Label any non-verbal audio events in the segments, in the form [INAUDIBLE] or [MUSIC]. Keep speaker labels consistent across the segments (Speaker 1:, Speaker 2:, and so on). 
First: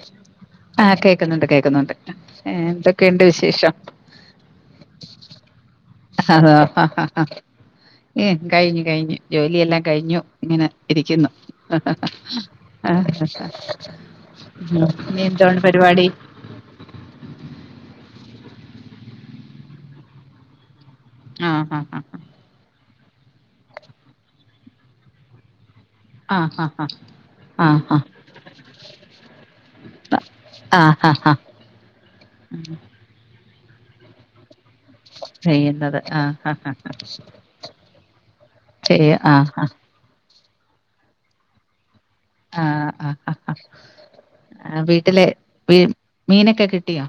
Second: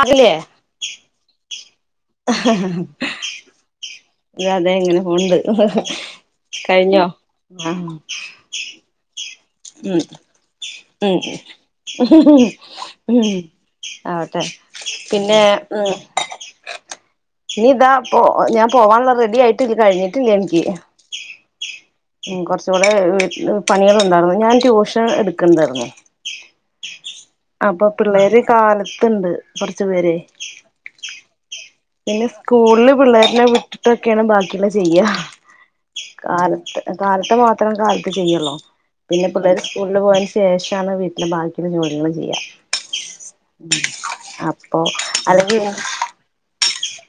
Speaker 1: അത് ല്ലേ
Speaker 2: ആഹ് കേക്കുന്നുണ്ട് കേക്കുന്നുണ്ട് ഏ, എന്തൊക്കെയുണ്ട് വിശേഷം
Speaker 1: യാ അതെ ഇങ്ങനെ പോണ് ണ്ട് കഴിഞ്ഞോ ആഹ്
Speaker 2: കൈഞ്ഞ് കൈഞ്ഞ് ജോലിയെല്ലാം കഴിഞ്ഞു ഇങ്ങനെ ഇരിക്കുന്നു
Speaker 1: ഉം ഉം ആവട്ടെ
Speaker 2: ഉം ഇനി
Speaker 1: പിന്നെ
Speaker 2: എന്തോണ്
Speaker 1: ഉം
Speaker 2: പരിപാടി
Speaker 1: ഇനി ഇതാ പോ ഞാൻ പോവാനുള്ള റെഡി ആയിട്ട് ഇത് കഴിഞ്ഞിട്ടില്ല എനിക്ക്‌
Speaker 2: ആഹ് ഹ ഹ ഹ
Speaker 1: മ് കൊറച്ചുകൂടെ പണികളുണ്ടായിരുന്നു ഞാൻ ട്യൂഷൻ എടുക്ക്ണ്ടാരുന്നു
Speaker 2: ആഹ് ഹാ ഹാ ആഹ്
Speaker 1: അപ്പൊ പിള്ളേര് കാലത്ത്ണ്ട് ക്കൊറച്ചു പേരെ
Speaker 2: ആഹ് ഹ ഹ
Speaker 1: ഇനി സ്കൂളില് പിള്ളേരനെ വിട്ടിട്ടൊക്കെയാണ് ബാക്കിയുള്ള ചെയ്യ
Speaker 2: ചെയ്യുന്നത് ആഹ് ഹാ ഹാ
Speaker 1: കാലത്ത് കാലത്തെ മാത്രം കാലത്ത് ചെയ്യുള്ളൂ
Speaker 2: ചെയ്യ
Speaker 1: പിന്നെ
Speaker 2: ആഹ്
Speaker 1: പിള്ളേര്
Speaker 2: ഹാ
Speaker 1: സ്കൂളിൽ പോയതിന് ശേഷാണ് വീട്ടിലെ ബാക്കിയുള്ള ജോലികൾ ചെയ്യ
Speaker 2: ആഹ് ആഹ് ഹ
Speaker 1: അപ്പൊ
Speaker 2: ഹ വീട്ടിലെ
Speaker 1: അല്ലെങ്കിൽ
Speaker 2: വീ മീനൊക്കെ കിട്ടിയോ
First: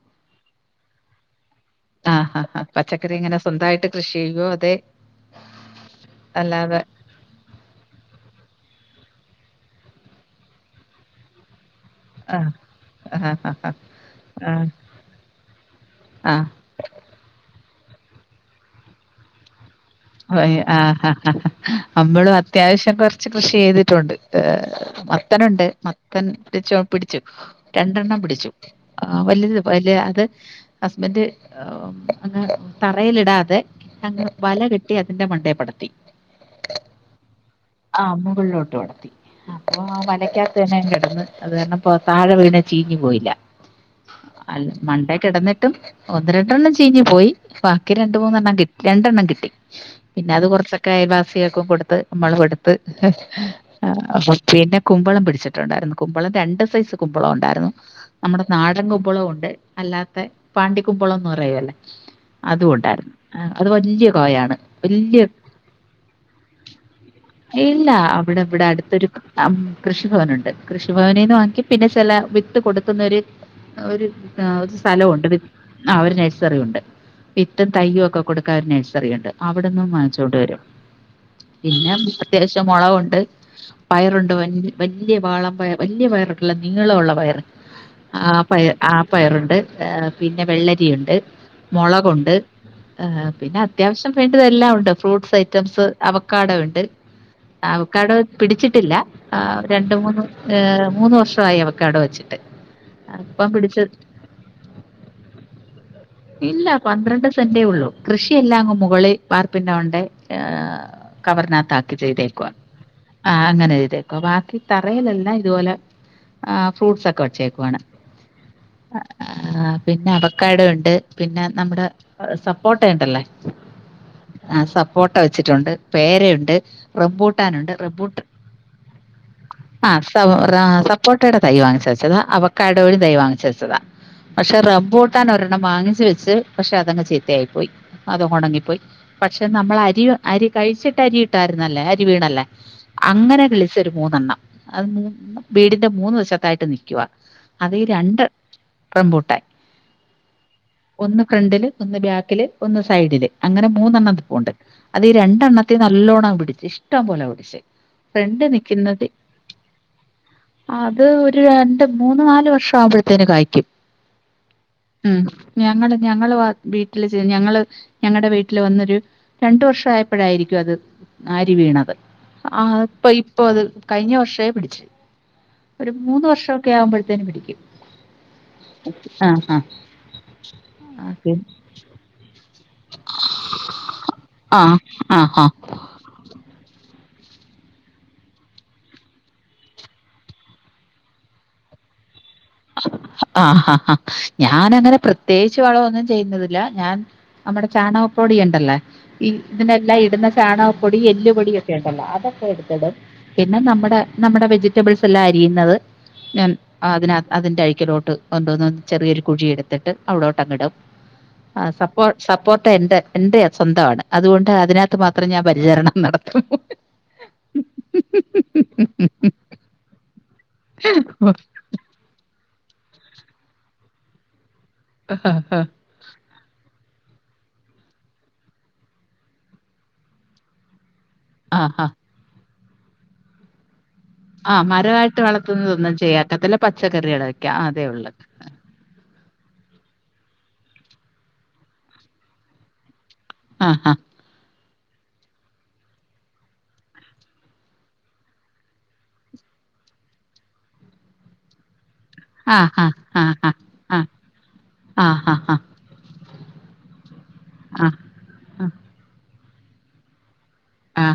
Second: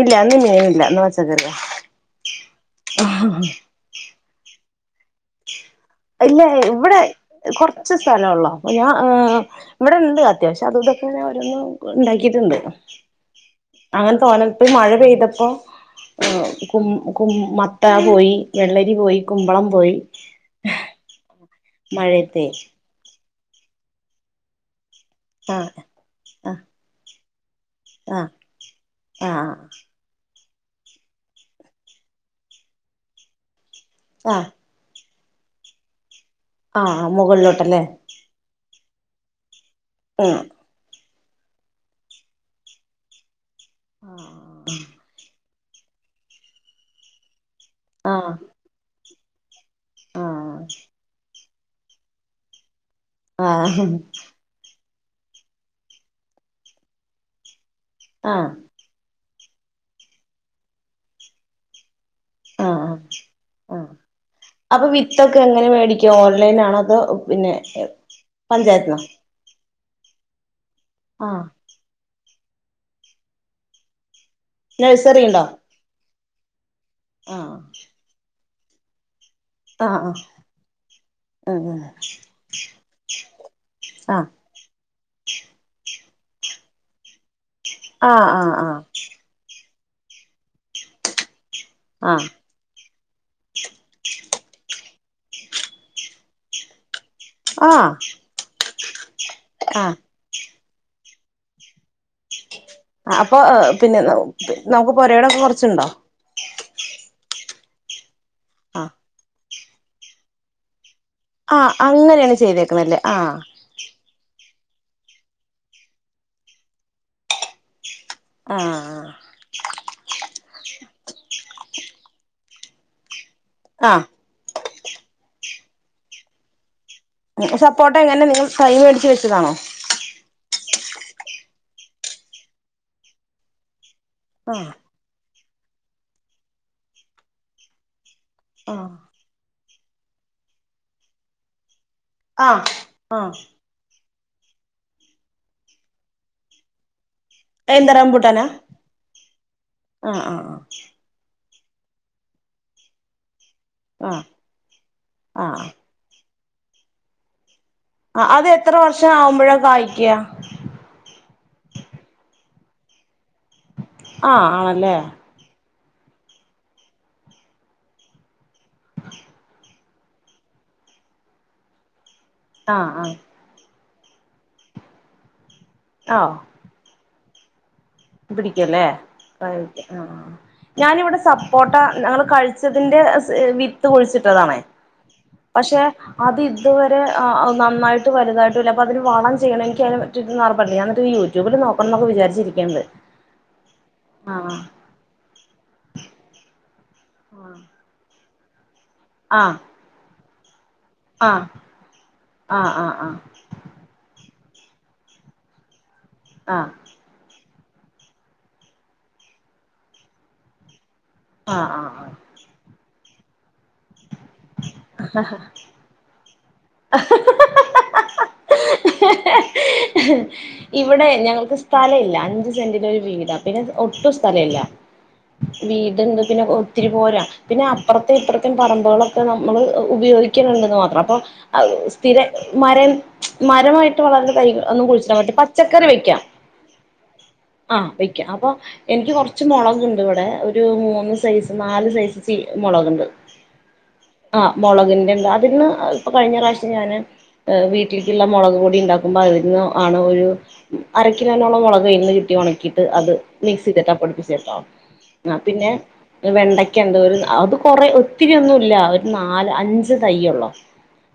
Speaker 1: ഇല്ല ഇന്ന് മീനില്ല ഇന്ന് പച്ചക്കറിയാ
Speaker 2: ആഹ് ആഹ് ആഹ് പച്ചക്കറി എങ്ങന സ്വന്തായിട്ട് കൃഷി ചെയ്യോ അതെ
Speaker 1: ഇല്ലാ
Speaker 2: അല്ലാതെ
Speaker 1: ഇവിടെ കുറച്ച് സ്ഥല ഉള്ളോ അപ്പൊ ഞാൻ ഏഹ് ഇവിടെ ഇണ്ട് അത്യാവശ്യം അത് ഇതൊക്കെ ഞാൻ ഒരോന്ന്
Speaker 2: ആഹ്
Speaker 1: ണ്ടാക്കിട്ടുണ്ട്
Speaker 2: ആഹ്
Speaker 1: അങ്ങനെ തോന്ന പ്പോ
Speaker 2: ആഹ്
Speaker 1: മഴ പെയ്തപ്പോ
Speaker 2: ആഹ്
Speaker 1: കും കും മത്ത പോയി വെള്ളരി പോയി കുമ്പളം പോയി
Speaker 2: പോയി ആഹ് ഹ ഹ ഹ നമ്മളും
Speaker 1: മഴയത്തെ
Speaker 2: അത്യാവശ്യം കൊർ കൊറച്ച് കൃഷി ചെയ്തിട്ടുണ്ട് ഏഹ് മത്തനുണ്ട്
Speaker 1: ആഹ്
Speaker 2: മത്തൻ
Speaker 1: ആഹ്
Speaker 2: [UNINTELLIGIBLE] പിടിച്ചു രണ്ടെണ്ണം
Speaker 1: ആഹ്
Speaker 2: പിടിച്ചു ആഹ് വലുത് വലിയ അത് ഹസ്ബൻഡ് ഏഹ് ഇങ്ങനെ തറയിലിടാതെ അങ്ങ്
Speaker 1: ആഹ്
Speaker 2: വല കെട്ടി കെട്ടി അതിന്റെ മണ്ടേ പടർത്തി,
Speaker 1: ആഹ് മുകളിലോട്ടല്ലേ
Speaker 2: ആഹ് മുകളിലോട്ട് പടർത്തി അപ്പൊ ആഹ്
Speaker 1: ഉം
Speaker 2: വലയ്ക്കാകത്ത് തന്നെ കെടന്ന് അത് കാരണം അപ്പോ താഴെ വീണ് ചീഞ്ഞു പോയില്ല അല്ല
Speaker 1: ആഹ്
Speaker 2: മണ്ടേ കെടന്നിട്ടും ഒന്ന് രണ്ടെണ്ണം ചീഞ്ഞ് പോയി ബാക്കി രണ്ട്
Speaker 1: ആഹ്
Speaker 2: മൂന്നെണ്ണം കി രണ്ടെണ്ണം കിട്ടി പിന്നെ അത് കൊറച്ചൊക്കെ ആയപ്പ പൈസിയൊക്കെ കൊടുത്ത് നമ്മളും എടുത്ത്
Speaker 1: ആഹ്
Speaker 2: പിന്നെ കുമ്പളം പിടിച്ചിട്ടുണ്ടായിരുന്നു കുമ്പളം രണ്ട് സൈസ് കുമ്പളം ഉണ്ടായിരുന്നു നമ്മടെ
Speaker 1: ആഹ്
Speaker 2: നാടൻ കുമ്പളവും ഉണ്ട് അല്ലാത്തെ പാണ്ടി കുമ്പളംന്ന് പറയല്ലേ അതും
Speaker 1: ആഹ്
Speaker 2: ഉണ്ടായിരുന്നു ഏഹ് അത്
Speaker 1: ആഹ്
Speaker 2: വല്യ കായാണ്
Speaker 1: അപ്പൊ
Speaker 2: വലിയ
Speaker 1: വിത്തൊക്കെ എങ്ങനെ മേടിക്കുവാ ഓൺലൈനാണോ അതോ പിന്നെ ഏഹ് പഞ്ചായത്ത്ന്നോ
Speaker 2: ആഹ് കൃഷിഭവനുണ്ട് കൃഷിഭവനിന്ന്
Speaker 1: ആഹ്
Speaker 2: വാങ്ങിക്കും പിന്നെ ചെല വിത്ത് കൊടുക്കുന്നോര് ഒരു ആഹ് ഒരു
Speaker 1: നഴ്സറി
Speaker 2: സ്ഥലവുണ്ട് വി
Speaker 1: ഉണ്ടോ
Speaker 2: ആഹ് ഒരു നഴ്സറി ഉണ്ട്
Speaker 1: ആഹ്
Speaker 2: വിത്തും തയ്യൊക്കെ കൊടുക്കാൻ ഒര് നയ്സറിയുണ്ട് അവ്ട്ന്നും
Speaker 1: ആഹ്
Speaker 2: വങ്ങിച്ചോണ്ട് വരും
Speaker 1: ആഹ്
Speaker 2: പിന്നെ അത്യാവിശ്യം മൊളകുണ്ട്
Speaker 1: ആഹ്
Speaker 2: പയറുണ്ട് വൻ വല്യ വാളംപയർ വല്യ പയറുണ്ടല്ലോ നീളമുള്ള പയറ് ആഹ് പയറ് ആഹ് പയറുണ്ട്, ഏഹ് പിന്നെ വെള്ളെരി ഉണ്ട്
Speaker 1: ആഹ്
Speaker 2: മൊളകുണ്ട് ഏഹ് പിന്നെ അത്യാവിശ്യം വേണ്ടത് എല്ലാം ഉണ്ട് ഫ്രൂട്ട്സ് ഐറ്റംസ് അവക്കാഡോ ഇണ്ട്
Speaker 1: ആഹ്
Speaker 2: അവക്കാഡോ പിടിച്ചിട്ടില്ല രണ്ട്
Speaker 1: ആഹ്
Speaker 2: മൂന്ന് ഏഹ് മൂന്ന് വർഷമായി അവക്കാഡോ വെച്ച്
Speaker 1: അപ്പൊ പിന്നെ [UNINTELLIGIBLE] നമുക്ക് പൊരയിടൊക്കെ കൊറച്ച്ണ്ടോ
Speaker 2: ഇല്ല പന്ത്രണ്ട് സെന്റേ ഒള്ളൂ കൃഷിയെല്ലാം അങ്ങ് മൂ
Speaker 1: ആഹ്
Speaker 2: വാർപ്പിന്റെ മണ്ടേ ഏഹ്
Speaker 1: ആഹ്
Speaker 2: കവറിനകത്താക്കി
Speaker 1: അങ്ങനെയാണ്
Speaker 2: ചെയ്തേക്കുവാ
Speaker 1: ചെയ്തേക്കുന്നല്ലേ
Speaker 2: ആഹ് അങ്ങനെ ചെയ്തേ ബാക്കി തറയിലെല്ലാം ഇതുപോലെ ഏഹ് ഫ്രൂട്ട്സൊക്കെ വെച്ചേക്കുവാണ്.
Speaker 1: ആഹ് ആഹ്
Speaker 2: ആഹ് പിന്നെ അവക്കാഡോ ഇണ്ട് പിന്നെ നമ്മുടെ ഏഹ് സപ്പോട്ട ഉണ്ടല്ലാ
Speaker 1: ആഹ്
Speaker 2: ആഹ് സപ്പോട്ട വെച്ചിട്ടുണ്ട് പേരയുണ്ട്. റംബൂട്ടാനുണ്ട്
Speaker 1: സപ്പോട്ട എങ്ങനെ നിങ്ങള് തൈ മേടിച്ച് വെച്ചതാണോ?
Speaker 2: ആഹ് സവോ റ സപ്പോട്ടയുടെ തൈ വാങ്ങിച്ച് വെച്ചതാ, അവക്കാഡോയുടെ തൈ വാങ്ങിച്ച് വെച്ചതാ പക്ഷെ
Speaker 1: ആഹ്
Speaker 2: റബ്ബൂട്ടാൻ ഒരെണ്ണം വാങ്ങിച്ച് വെച്ച് പക്ഷെ അതങ്ങ് ചീത്തയായി പോയി അത്കൊ പോയ്,
Speaker 1: ആഹ്
Speaker 2: പക്ഷെ ന്നമ്മള് അരി അരി കഴിച്ച്ട്ട് അരി ഇട്ടായിരുന്നല്ലേ അ [UNINTELLIGIBLE] വീണല്ലേ
Speaker 1: ആഹ് ആഹ്
Speaker 2: അങ്ങനെ കിളി ച്ചൊരു മൂന്നെണ്ണം അത് വീടിന്റെ മൂന്ന് വശത്തായിട്ട് നിക്കുവാ അതീ
Speaker 1: എന്താ
Speaker 2: രണ്ട്
Speaker 1: റംബൂട്ടാനാ
Speaker 2: റംമ്പൂട്ടാൻ.
Speaker 1: ആഹ് ആഹ്
Speaker 2: ഒന്ന് ഫ്രണ്ടില്, ഒന്ന് ബാക്കില്, ഒന്ന് സൈഡില് അങ്ങനെ മൂന്നെണ്ണം
Speaker 1: ആഹ്
Speaker 2: നിപ്പുണ്ട് അതീ
Speaker 1: ആഹ്
Speaker 2: രണ്ടെണ്ണത്തിന ല്ലോണം പിടിച്ച് ഇഷ്ട്ടം പോലെ പിടിച്ച്
Speaker 1: ആഹ്
Speaker 2: ഫ്രണ്ട്
Speaker 1: അത് എത്ര
Speaker 2: നിൽക്കുന്നത്
Speaker 1: വർഷം ആവുമ്പഴാ കായ്ക്കാ?
Speaker 2: അത് ഒര്, രണ്ട്, മൂന്ന് നാല് വർഷം ആവുമ്പോഴ്ത്തേനും കാഴ്ക്കും
Speaker 1: ആഹ് ആണല്ലേ.
Speaker 2: ഞങ്ങള് ഞങ്ങള് വാ വീട്ടില് ചെയ്യും ഞങ്ങള് ഞങ്ങടെ വീട്ടില് വന്നൊരു രണ്ടു വർഷ ആഴപ്പളായിരിക്കും അത് ആര് വീണത് ആഹ് ഇപ്പ, ഇപ്പൊ അത് കഴിഞ്ഞ വർഷേ പിടിച്ച് ഒര് മൂന്ന്
Speaker 1: ആഹ്
Speaker 2: വർഷം ഒക്കെ ആവുമ്പഴ്ത്തേനും പിടിക്കും.
Speaker 1: പിടിക്കല്ലേ
Speaker 2: ആ
Speaker 1: [UNINTELLIGIBLE]
Speaker 2: ആ
Speaker 1: അഹ് ആഹ്
Speaker 2: ആ
Speaker 1: ഞാനിവടെ
Speaker 2: പി-
Speaker 1: സപ്പോട്ട ഞങ്ങള് കഴി ച്ചതിന്റെ സ് വിത്ത് കുഴിച്ചിട്ടതാണ്
Speaker 2: ആ ആ ആ
Speaker 1: പഷെ അത് ഇതുവരെ ആഹ് നന്നായിട്ട് വലുതായിട്ടുംല്ല അപ്പതിന് വളം ചെയ്യണെങ്കി എനിക്കതിനെ പറ്റിയൊന്നു [UNINTELLIGIBLE] ഞാൻ എന്നിട്ട് യൂട്യൂ യൂട്യൂബില് നോക്കണന്നൊക്കെ വിചാച്ചിരിക്ക്ണ്ട്.
Speaker 2: ആഹ് ഞാനങ്ങനെ പ്രത്യേകിച്ച് വളവൊന്നും ചെയ്യുന്നുവില്ല ഞാൻ നമ്മടെ ചാണകപൊടി ഇണ്ടല്ലേ ഈ
Speaker 1: ആഹ്
Speaker 2: ഇതിനെല്ലാം ഇടുന്ന ചാണ പൊടി എല്ല്
Speaker 1: ആഹ്
Speaker 2: പൊടിയൊക്കെ ഒണ്ടല്ലോ അതൊക്കെ
Speaker 1: ആഹ്
Speaker 2: എട്ത്തിടും.
Speaker 1: ആഹ്
Speaker 2: പിന്നെ നമ്മടെ, നമ്മടെ വെജിറ്റബിൾസ് എല്ലാം അരിയുന്നത് ഞാൻ
Speaker 1: ആഹ് ആഹ്
Speaker 2: അതിനാ അതിന്റെ അഴിക്കിലോട്ട് കൊണ്ടോന്ന് ചെറിയൊരു കുഴി എടുത്തിട്ട് അവിടോട്ടങ്ങിടും. ആ
Speaker 1: ആഹ് ആഹ്
Speaker 2: സപ്പോ
Speaker 1: ആഹ്
Speaker 2: സപ്പോർടാ എന്റെ എന്റെ സ്വന്താണ് അതുകൊണ്ട് അതിനാത്ത് മാത്രം ഞാൻ പരിചരണം നട ത്തു
Speaker 1: ഇവടെ ഞങ്ങൾക്ക് സ്ഥലില്ല അഞ്ച് സെന്റില് ഒരു വീടാ പിന്നെ ഒട്ടും സ്ഥലില്ല വീ തിണ്ട് പിന്നെ ഒത്തിരി പോരാ, പിന്നെ അപ്പർത്തെ ഇപ്പർത്തേം പറമ്പുകളൊക്കെ നമ്മള് ഉപയോഗിക്കിണിണ്ട്ന്ന് മാത്രം, അപ്പൊ അഹ്
Speaker 2: ആഹാ.
Speaker 1: സ്ഥിര മരം മരമായ് ട്ട് വളർന്ന തൈക
Speaker 2: ആഹ്
Speaker 1: ഒന്നും കുഴ്‌ചിടാൻ
Speaker 2: മരമായിട്ട്
Speaker 1: പറ്റില്ല പച്ചക്കറി
Speaker 2: വളർത്തുന്നതൊന്നും
Speaker 1: വെക്കാം,
Speaker 2: ചെയ്യാക്കത്തില്ല. പച്ചക്കറികള് വെക്കാം അതേ
Speaker 1: ആഹ്
Speaker 2: ഉള്ളൂ.
Speaker 1: വെക്കാം, അപ്പൊ എനിക്ക് കൊർച്ച് മൊളക്ണ്ട് ഇവടെ ഒരു മൂന്ന് സയ്‌സ് നാല് സയ്‌സ് ചി മൊളക്ണ്ട്.
Speaker 2: അഹ്, അഹ്
Speaker 1: അഹ് മൊളകിന്റെണ്ട് അതിന്ന് ഇപ്പൊ കഴിഞ്ഞ പ്രാവിശ്യം ഞാന് ഏഹ് വീട്ടീൽക്കിള്ള മൊളക് പൊടി ഇണ്ടാക്കുമ്പോ അതിന്ന് ആണ് ഒരു അരക്കിനോളം മൊളക് അയ്‌ന്ന് കി കെയ്കി ഒണക്കിട്ട്
Speaker 2: ആഹാ!
Speaker 1: അത്
Speaker 2: ആഹാ!
Speaker 1: മിക്സ് ചെയ്തിട്ടാ
Speaker 2: ആ.
Speaker 1: പൊടിപ്പിച്ചേട്ടോ ആഹ്
Speaker 2: ആഹാഹാ!
Speaker 1: പിന്നെ വെണ്ടയ്ക്ക ഇണ്ട് ഒരു അത് കൊറെ
Speaker 2: ആഹാ!
Speaker 1: ഒത്തിരിയൊന്നുല്ല ഒരു നാല്, അഞ്ച് തൈയ്യൊള്ളോ.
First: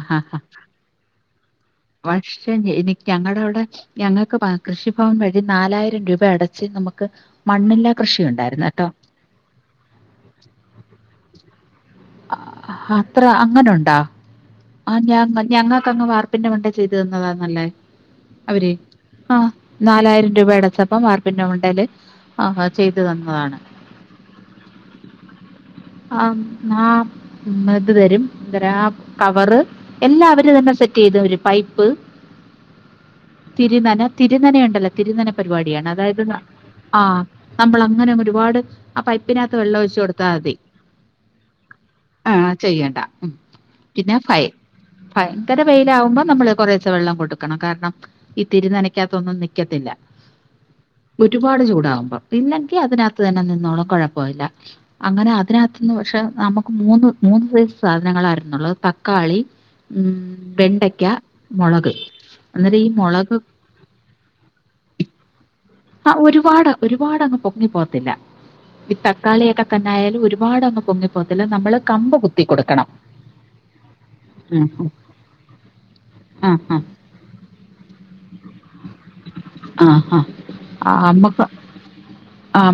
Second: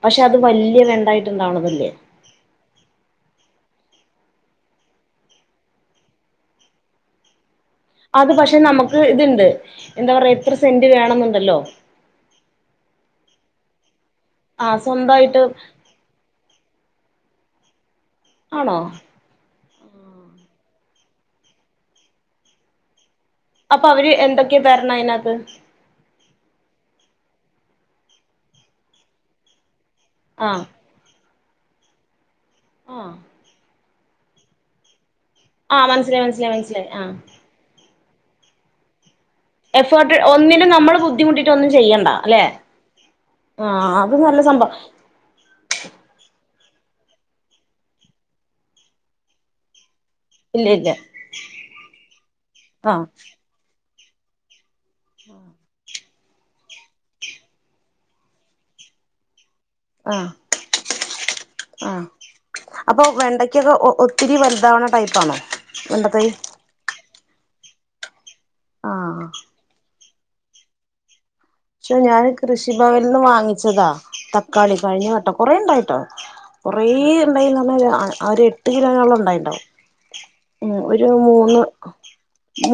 Speaker 1: പക്ഷെ അത് വല്ല്യ വെണ്ടായിട്ട് ഇണ്ടാവണതല്ലേ.
Speaker 2: പക്ഷെ എനി ഞങ്ങടെ അവടെ ഞങ്ങൾക്ക് ബ കൃഷിഭവൻ വഴി നാലായിരം രൂപ അടച്ച് നമക്ക് മണ്ണില്ല
Speaker 1: അത് പക്ഷെ നമക്ക് ഇത്ണ്ട് എന്താ പറയാ ഇത്ര സെന്റ് വേണെന്നുണ്ടല്ലോ?
Speaker 2: അത്ര അങ്ങനുണ്ടാ?
Speaker 1: ആഹ്
Speaker 2: അഞ
Speaker 1: സ്വന്തായിട്ട്
Speaker 2: ഞങ്ങ ക്കന്ന് വാർപ്പിന്റെ മണ്ടേ ചെയ്ത് തന്നതാന്നല്ലേ അവര്
Speaker 1: ആണോ
Speaker 2: ആഹ് നാലായിരം രൂപ അടച്ചപ്പം വാർപ്പിന്റെ മണ്ടേല് അഹ് ചെയ്ത് തന്നതാണ്.
Speaker 1: അപ്പൊ അവര് എന്തൊക്കെയാ തെരണേ അയ്നാത്ത്?
Speaker 2: ആ, ആ ഇത് തെരും എന്തരാ കവറ് എല്ലാ അവര്
Speaker 1: ആഹ്
Speaker 2: തന്നെ സെ റ്റ് ചെയ്ത് അവര് പൈപ്പ്
Speaker 1: ആഹ്
Speaker 2: തിരുനന തിരുനന ഉണ്ടല്ലോ തിരുനന
Speaker 1: ആഹ്
Speaker 2: പരിപാടിയാണ്
Speaker 1: മനസ്സിലായി
Speaker 2: അതായത്
Speaker 1: മനസ്സിലായി മനസ്സിലായി
Speaker 2: ആഹ് നമ്മൾ അങ്ങനെ അങ്ങ് ഒരുപാട് ആ പൈപ്പിനാത്ത് വെ
Speaker 1: എഫേർട്ട് ഒന്നിനും നമ്മള് ബുദ്ധിമുട്ടിട്ട് ഒന്നും ചെയ്യണ്ട
Speaker 2: ആ
Speaker 1: അല്ലെ
Speaker 2: ചെയ്യണ്ട ഉം.
Speaker 1: ആ അത്
Speaker 2: പിന്നെ
Speaker 1: നല്ല
Speaker 2: ഫയ
Speaker 1: സംഭ
Speaker 2: ഭയങ്കര വെയിലാവുമ്പോ നമ്മള് കുറേചെ വെള്ളം കൊടുക്കണം കാരണം ഈ തിരുനനയ്ക്കാത്തൊന്നും നിക്കത്തില്ല.
Speaker 1: ഇല്ല ഇല്ല
Speaker 2: ഒരുപാട് ചൂടാവുമ്പോ, പിന്നെങ്കി
Speaker 1: ആഹ്
Speaker 2: അതിനാത്ത് തന്നെ നിന്നോളും കൊഴപ്പോല്ല അങ്ങനെ അതിനകത്തന്ന് പക്ഷെ നമക്ക് മൂന്ന് മൂന്ന് സൈസ് സാധനങ്ങളായിരുന്നുള്ളത് തക്കാളി ഉം
Speaker 1: ആഹ്
Speaker 2: വെണ്ടയ്ക്ക മൊളക്
Speaker 1: ആഹ് അപ്പൊ വെണ്ടക്കൊക്കെ ഒ ഒത്തിരി വലുതാവണ ടൈപ്പാണോ വെണ്ട തൈ
Speaker 2: ഒരുപാടങ്ങ് പൊങ്ങിപ്പോത്തില്ല ഈ
Speaker 1: ആഹ്
Speaker 2: തക്കാളിയൊക്കെ തന്നായാലും ഒരുപാട് അങ്ങ് പൊങ്ങിപ്പോത്തില്ല നമ്മള്
Speaker 1: പക്ഷേ ഞാൻ കൃഷിഭവനിന്ന് വാങ്ങിച്ചതാ
Speaker 2: ഉം,
Speaker 1: തക്കാളി
Speaker 2: ഉം.
Speaker 1: കഴിഞ്ഞ വട്ടം കൊറേ ഉണ്ടായിട്ടൊ
Speaker 2: ആ, ആ,
Speaker 1: കൊറേ ഇണ്ടായീന്ന് പറഞ്ഞാ ആഹ് ഒരു എട്ട് കിലോനോളം ഉണ്ടായിണ്ടാവും
Speaker 2: ആ, ആ.
Speaker 1: ഉം
Speaker 2: ആ,
Speaker 1: ഒര്
Speaker 2: അമ്മക്ക്
Speaker 1: മൂന്ന്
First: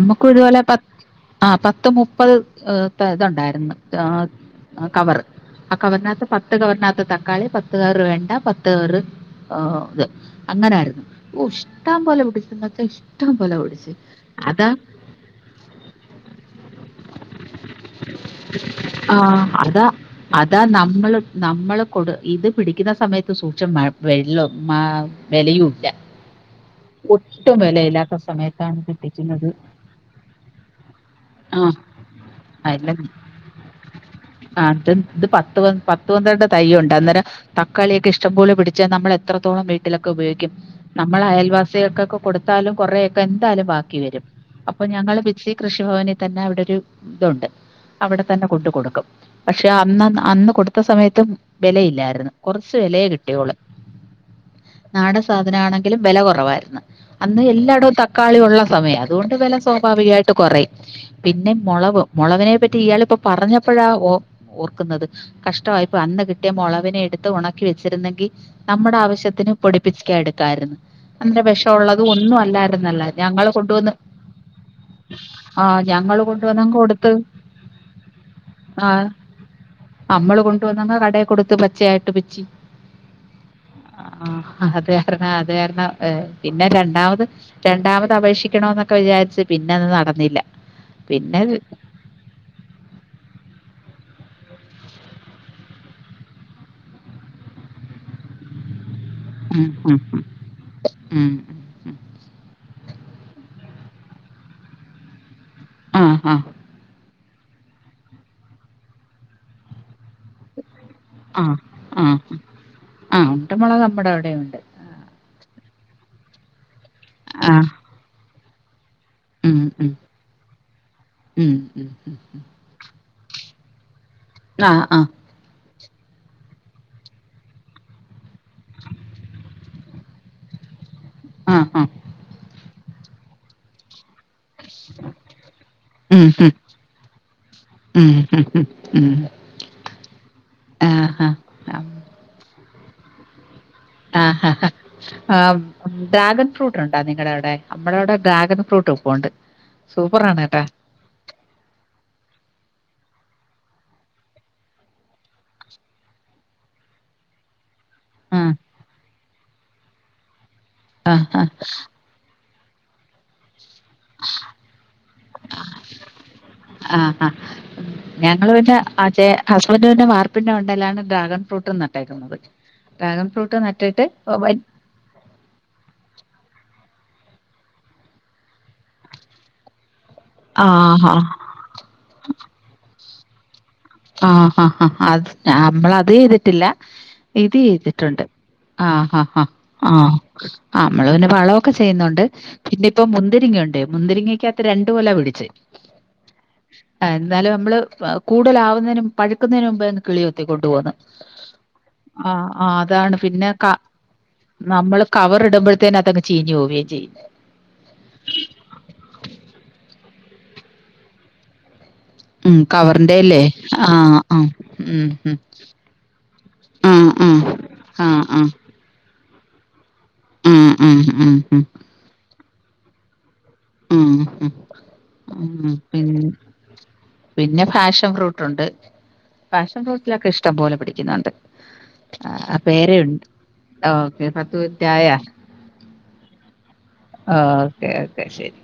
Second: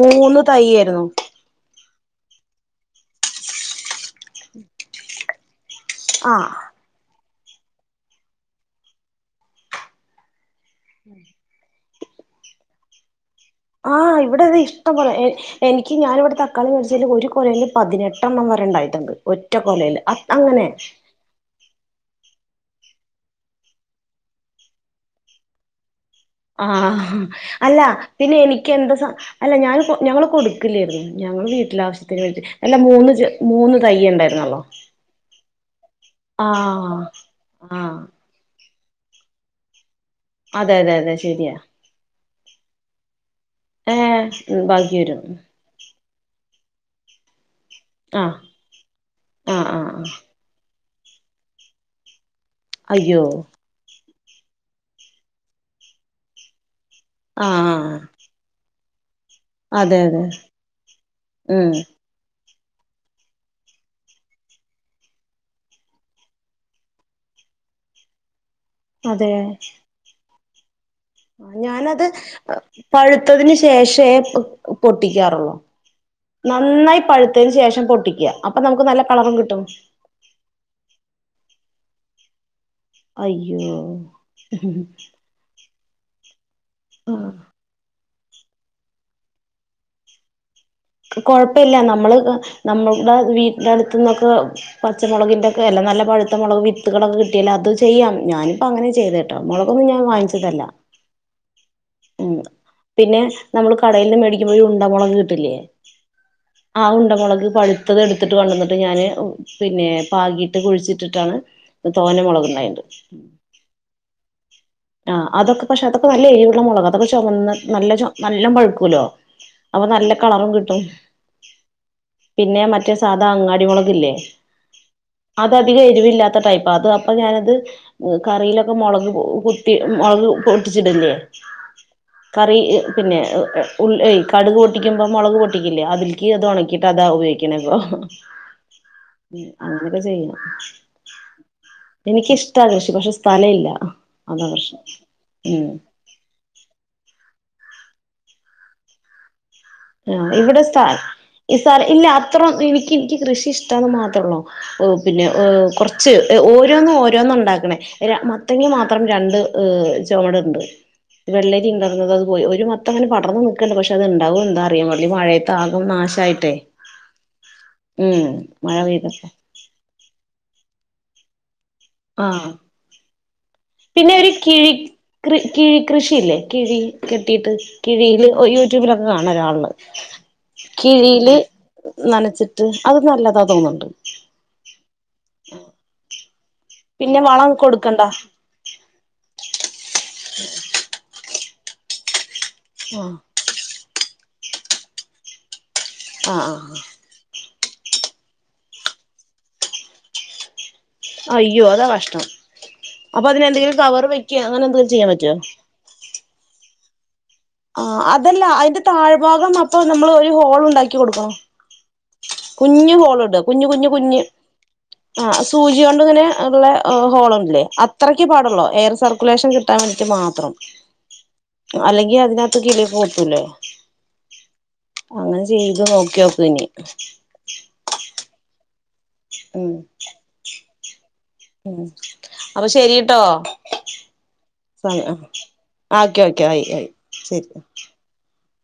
Speaker 1: മൂന്ന് തൈയ്യരോ
Speaker 2: ആഹ് പത്ത് മുപ്പത് ഇത്ണ്ടായിരുന്നു ആഹ് കവറ് ആഹ് കവറിനകത്ത്
Speaker 1: ആഹ്
Speaker 2: പത്ത് കവറിനത്ത്- തക്കാളി പത്തു കവര്‍ വെണ്ട പത്തു കവര്‍ ഇത് അങ്ങനായിരുന്നു ഇഷ്ടംപോല പിടിച്ചെന്നെച്ച ഇഷ്ടം പോല പിടിച്ച്
Speaker 1: ആഹ് ഇവിടെ ഇത്
Speaker 2: അതാ
Speaker 1: ഇഷ്ടം പോലെ എനിക്ക് ഞാനിവിടെ തക്കാളി പിടിച്ചതില് ഒരു കൊലേല് പതിനെട്ടെണ്ണം വരെണ്ടായിട്ട്ണ്ട് ഒറ്റ കൊലയില് അ അങ്ങനെ
Speaker 2: നമ്മള് നമ്മളും കൊടു ഇത് പിടിക്കുന്ന സമയത്ത് സൂക്ഷം മ വെലയും ഇല്ല
Speaker 1: ആഹ് അല്ല പിന്നെ എനിക്ക്
Speaker 2: സമയത്താണ്
Speaker 1: എന്ത് സം
Speaker 2: കിട്ടിക്കുന്നത്
Speaker 1: അല്ല ഞാൻ കൊ ഞങ്ങള് കൊടുക്കില്ലായിരുന്നു ഞങ്ങള്
Speaker 2: ആഹ്
Speaker 1: വീട്ടില് ആവശ്യ ത്തിന് വേണ്ടി
Speaker 2: അല്ല
Speaker 1: മൂന്ന് ചെ മൂന്ന് തൈ ഉണ്ടായിരുന്നല്ലോ
Speaker 2: ആത് ഇത് പത്ത് പത്ത് പന്ത്രണ്ട് തൈയ്യുണ്ട്
Speaker 1: ആഹ്
Speaker 2: അന്നേരം-
Speaker 1: ആഹ്
Speaker 2: തക്കാളിയൊക്കെ ഇഷ് ഇഷ്ടം പോലെ പിടിച്ചാ നമ്മള് എത്രത്തോളം വീട്ടിലൊക്കെ ഉപയോഗിക്കും
Speaker 1: അതെ അതെ അതെ
Speaker 2: നമ്മള്
Speaker 1: ശരിയാ
Speaker 2: അയൽവാസികൾക്കൊക്കെ കൊടുത്താലും കൊറേ ക്കെന്താലും ബാക്കി വരും
Speaker 1: ഏഹ്
Speaker 2: അപ്പൊ
Speaker 1: ബാക്കി
Speaker 2: ഞങ്ങള്
Speaker 1: വരും
Speaker 2: പിച്ചി കൃഷിഭവനി തന്നെ അവിടെ ഒരു ഇതുണ്ട്- അവിടെ
Speaker 1: ആഹ്
Speaker 2: തന്നെ കൊണ്ട് കൊടുക്കും പക്ഷെ
Speaker 1: ആഹ് ആഹ്
Speaker 2: അന്ന്
Speaker 1: ആഹ്
Speaker 2: അന്ന് കൊടുത്ത സമയത്തും വെലയില്ലാരുന്ന് കൊറച്ച് വെലേ
Speaker 1: അയ്യോ
Speaker 2: കിട്ടിയോള് നാടൻ സാധനആണെങ്കിലും വെലകൊ റവാര്ന്ന് അന്ന് എല്ലാടവും
Speaker 1: ആഹ്
Speaker 2: തക്കാളി ഒള്ള സമയാ അതോണ്ട് വെല
Speaker 1: അതെ അതെ
Speaker 2: സോഭാവികായിട്ട് കൊറയും പിന്നെ-
Speaker 1: ഉം
Speaker 2: മൊളകിനെ പറ്റി ഇയാളിപ്പൊ പറഞ്ഞപ്പഴാ ഓ ഓർക്കുന്നത് കഷ്ടമായിപ്പോയി അന്ന് കിട്ടിയ മൊളവിനെ എടുത്ത് ഉണക്കി വെച്ചിരുന്നെങ്കി- നമ്മുടെ
Speaker 1: അതെ
Speaker 2: ആവശ്യത്തിന് പൊടിപ്പിക്കാ എടുക്കാര്ന്ന് അന്ന്
Speaker 1: ഞാനത്
Speaker 2: വെഷഉള്ളതും ഒന്നും അല്ലാരുന്നല്ല ഞങ്ങള്
Speaker 1: പഴുത്തതിന്
Speaker 2: കൊണ്ടുവന്ന്
Speaker 1: ശേഷേ പൊട്ടിക്കാറുള്ളൂ
Speaker 2: ആഹ് ഞങ്ങള് കൊ
Speaker 1: നന്നായി പഴുത്തേന് ശേഷം പൊട്ടിക്ക അപ്പൊ നമുക്ക് നല്ല കളറും കിട്ടും
Speaker 2: അമ്മള് കൊണ്ട് വന്നങ്ങ് കടേ കൊടുത്ത് പച്ചയായിട്ട് പിച്ചി
Speaker 1: അയ്യോ
Speaker 2: അതാരന്നാ അതാരുന്നാ ഏഹ് പിന്നെ രണ്ടാമത് രണ്ടാമത് അപേക്ഷിക്കണോന്നൊക്കെ വിചാരിച്ച് പിന്നെ അത് നടന്നില്ല പിന്നെ
Speaker 1: കൊഴപ്പില്ല നമ്മള് നമ്മളുടെ വീട്ടി ന്റെ അടുത്തുന്നൊക്കെ- പച്ചമൊളകിന്റെക്കെല്ല നല്ല പഴുത്ത മൊളക് വിത്തുകളൊക്കെ കിട്ടിയാ അത് ചെയ്യാം ഞാനിപ്പങ്ങനെയാ ചെയ്തെ
Speaker 2: ഉം,
Speaker 1: മൊളകൊന്നും
Speaker 2: ഉം,
Speaker 1: ഞാൻ
Speaker 2: ഉം,
Speaker 1: വാങ്ങിച്ചതല്ല
Speaker 2: ഉം,
Speaker 1: ഉം പിന്നെ നമ്മള് കടയിന്ന് മേടിക്കുമ്പോഴ് ഉണ്ട മൊളക് കിട്ടില്ലേ
Speaker 2: ആഹ് ആഹ്
Speaker 1: ആഹ് ഉണ്ടമൊളക് പഴുത്തത് എടുത്തിട്ട് കൊണ്ടുവന്നിട്ട് ഞാന് പിന്നെ പാകീട്ട് കുഴിച്ചി ട്ടിട്ടാണ്
Speaker 2: ആ ആ
Speaker 1: തോന മൊളകുണ്ടായത്.
Speaker 2: ആ ഉണ്ടമുളക് നമ്മുടെ അവിടെ ഉണ്ട്
Speaker 1: ആഹ് അതൊക്കെ പക്ഷെ അതൊക്കെ നല്ല എരിവുള്ള മൊ ളകാ അതൊക്കെ ചൊമന്ന്
Speaker 2: ആ
Speaker 1: നല്ല ചൊ നല്ല പഴുക്കൂല്ലോ?
Speaker 2: ഉം
Speaker 1: അപ്പൊ
Speaker 2: ഉം
Speaker 1: നല്ല കളറും കി
Speaker 2: ഉം ഉം ഉം
Speaker 1: പിന്നെ മറ്റേ സാധാ അങ്ങാടി മൊളകില്ലേ?
Speaker 2: ആഹ്ആഹ്
Speaker 1: അതധികം എരിവില്ലാത്ത ടൈപ്പാ അത് അപ്പൊ ഞാനത്- കറീലൊക്കെ മൊളക് കുത്തി മുളക് പൊട്ടിച്ചിടില്ലേ?
Speaker 2: ആഹ് ആഹ്
Speaker 1: കറി പിന്നെ കടുക് പൊട്ടിക്കുമ്പോ മൊളക് പൊ ട്ടിക്കില്ലേ
Speaker 2: ഉം
Speaker 1: അതിൽക്ക് അത്
Speaker 2: ഉം
Speaker 1: ഒണക്കിയിട്ട് അതാ ഉപയോഗിക്ക്ണ ഇപ്പൊ
Speaker 2: ഉം ഉം ഉം ഉം.
Speaker 1: അങ്ങനെക്കെ ചെയ്യണം
Speaker 2: ആഹാ. ആ,
Speaker 1: എനിക്കിഷ്ട്ടാണ് കൃഷി പക്ഷെ സ്ഥലയില്ല.
Speaker 2: ആഹ് ഹാ ആഹ് ഡ്രാഗൻ ഫ്രൂ ട്ടുണ്ടാ നിങ്ങടെ അവിടെ? അമ്മടെ ഇവടെ ഡ്രാഗൻ ഫ്രൂട്ട് ഇപ്പൊ ഒണ്ട്.
Speaker 1: ആഹ് ഇവിടെ സ്ഥ ഈ സാ ഇല്ല അത്ര എനിക്ക് എനിക്ക് കൃഷി ഇഷ്ടാന്ന് മാത്രൊള്ളു ഓഹ് പിന്നെ കൊറച്ച് ഓരോന്നും ഓരോന്നും ഇണ്ടാക്ക്ണേ എല്ല
Speaker 2: ഉം.
Speaker 1: മത്തെങ്ങ മാത്രം രണ്ട് ഹ് ചൊമട്ണ്ട് വെള്ളരി ഇണ്ടർന്ന് അത് പോയി ഒരു മത്ത ത്തങ്ങനെ പടർന്ന് നിക്ക്ണ്ട് പക്ഷേ അത് ഇണ്ടാവു എന്തൊ അറിയാ വള്ളി മഴയത്ത് ആകെ നാശായിട്ടേ
Speaker 2: ആ ആ
Speaker 1: ഉം
Speaker 2: ഞങ്ങൾ പിന്നെ
Speaker 1: മഴ
Speaker 2: ആ
Speaker 1: പെയ്ത
Speaker 2: ചേ ഹസ്ബൻഡ് പറഞ്ഞു വാർപ്പിന്റെ മണ്ടേലാണ് ഡ്രഗൺ ഫ്രൂട്ടെ നട്ടേക്ക്ന്നത്
Speaker 1: ആഹ്
Speaker 2: ഡ്രാഗൺ ഫ്രൂട്ട് നട്ടിട്ട് ഓ വല്യ
Speaker 1: കൃ കിഴി കൃഷിയില്ലേ കിഴി കെട്ടിയിട്ട്? കിഴിയില് യൂട്യൂബിലൊക്കെ കാണാ ഒരാള്ടെ
Speaker 2: ആഹാ
Speaker 1: കിഴിയില് നനച്ചിട്ട് അത് നല്ലാതാ തോന്ന്ണ്ട്.
Speaker 2: ആഹ് ഹാ അത് നമ്മളത് ചെയ്തിട്ടില്ല
Speaker 1: പിന്നെ വളം
Speaker 2: ഇത്
Speaker 1: കൊടുക്കണ്ട
Speaker 2: ചെയ്തിട്ടുണ്ട്. ആഹ് ഹാ ഹ ആഹ് അമ്മള് പിന്നെ വളവൊക്കെ ചെയ്യുന്നുണ്ട്. പിന്നെ ഇപ്പൊ
Speaker 1: ആഹ്
Speaker 2: മുന്തിരിങ്ങയുണ്ട് മുന്തിരിങ്ങക്കകത്ത് രണ്ടു കൊല പിടിച്ച്
Speaker 1: ആഹ് ആഹ്
Speaker 2: ആഹ് എന്നാലും നമ്മള് കൂടുതലാവുന്നതിനും പഴക്കുന്നതിന് മുമ്പേ അങ്ങ് കിളികൊത്തി കൊണ്ടു പോന്ന്.
Speaker 1: അയ്യോ അതാ കഷ്ടം
Speaker 2: ആഹ് ആഹ് അതാണ്
Speaker 1: അപ്പൊ
Speaker 2: പിന്നെ
Speaker 1: അതിനെന്തെങ്കിലും കവർ വെക്കേ അങ്ങനെ എന്തെങ്കിലും
Speaker 2: നമ്മള്
Speaker 1: ചെയ്യാൻ
Speaker 2: ക
Speaker 1: പറ്റോ
Speaker 2: കവറിടുമ്പോഴത്തേനും അതങ്ങ് ചീഞ്ഞ് പോവേം ചെയ്യും.
Speaker 1: ആഹ് അതല്ല അതിന്റെ താഴ്ഭാഗം മൊത്തം നമ്മള് ഒരു ഹോളുണ്ടാക്കി കൊടുക്കണോ?
Speaker 2: ഉം
Speaker 1: കുഞ്ഞു ഹോള്ട
Speaker 2: കവറിന്റെല്ലേ
Speaker 1: കുഞ്ഞ് കുഞ്ഞ്
Speaker 2: ആഹ്
Speaker 1: കുഞ്ഞ്
Speaker 2: ആഹ് ഉം ഉം
Speaker 1: ആഹ് സൂചിയോണ്ട്ങ്ങനെ ള്ള
Speaker 2: ആഹ് ആഹ്
Speaker 1: ഹോളില്ലേ അത്രക്ക്
Speaker 2: ആഹ്
Speaker 1: പാടൊള്ളു എയർ സർ ക്കുലേഷൻ കിട്ടാൻ വേണ്ടിട്ട് മാത്രം
Speaker 2: ആഹ് ആഹ് ആഹ് ഉം ഉം ഉം
Speaker 1: അല്ലെങ്കി അതിനകത്ത് കിളിയൊക്കെ കൊത്തൂല്ലേ?
Speaker 2: ഉം
Speaker 1: അങ്ങനെ
Speaker 2: ഉം
Speaker 1: ചെയ്തു
Speaker 2: പിന്നെ
Speaker 1: നോക്കിയോക്ക് ഇനി
Speaker 2: പിന്നെ ഫാഷൻ ഫ്രൂട്ടുണ്ട്
Speaker 1: ഉം
Speaker 2: ഫാഷൻ ഫ്രൂട്ടിലൊക്കെ ഇഷ്ട്ടം പോലെ പിടിക്കുന്നുണ്ട്.
Speaker 1: ഉം
Speaker 2: ആ
Speaker 1: അപ്പൊ ശരിയ്ട്ടോ
Speaker 2: പേരയുണ്ട് ഓക്കെ പത്ത് മിനിറ്റ് ആയാ
Speaker 1: സമയം ഓക്കെ ഓക്കെ ആയി ആയി ശരി
Speaker 2: ആഹ് ഓക്കെ ഓക്കെ ശരി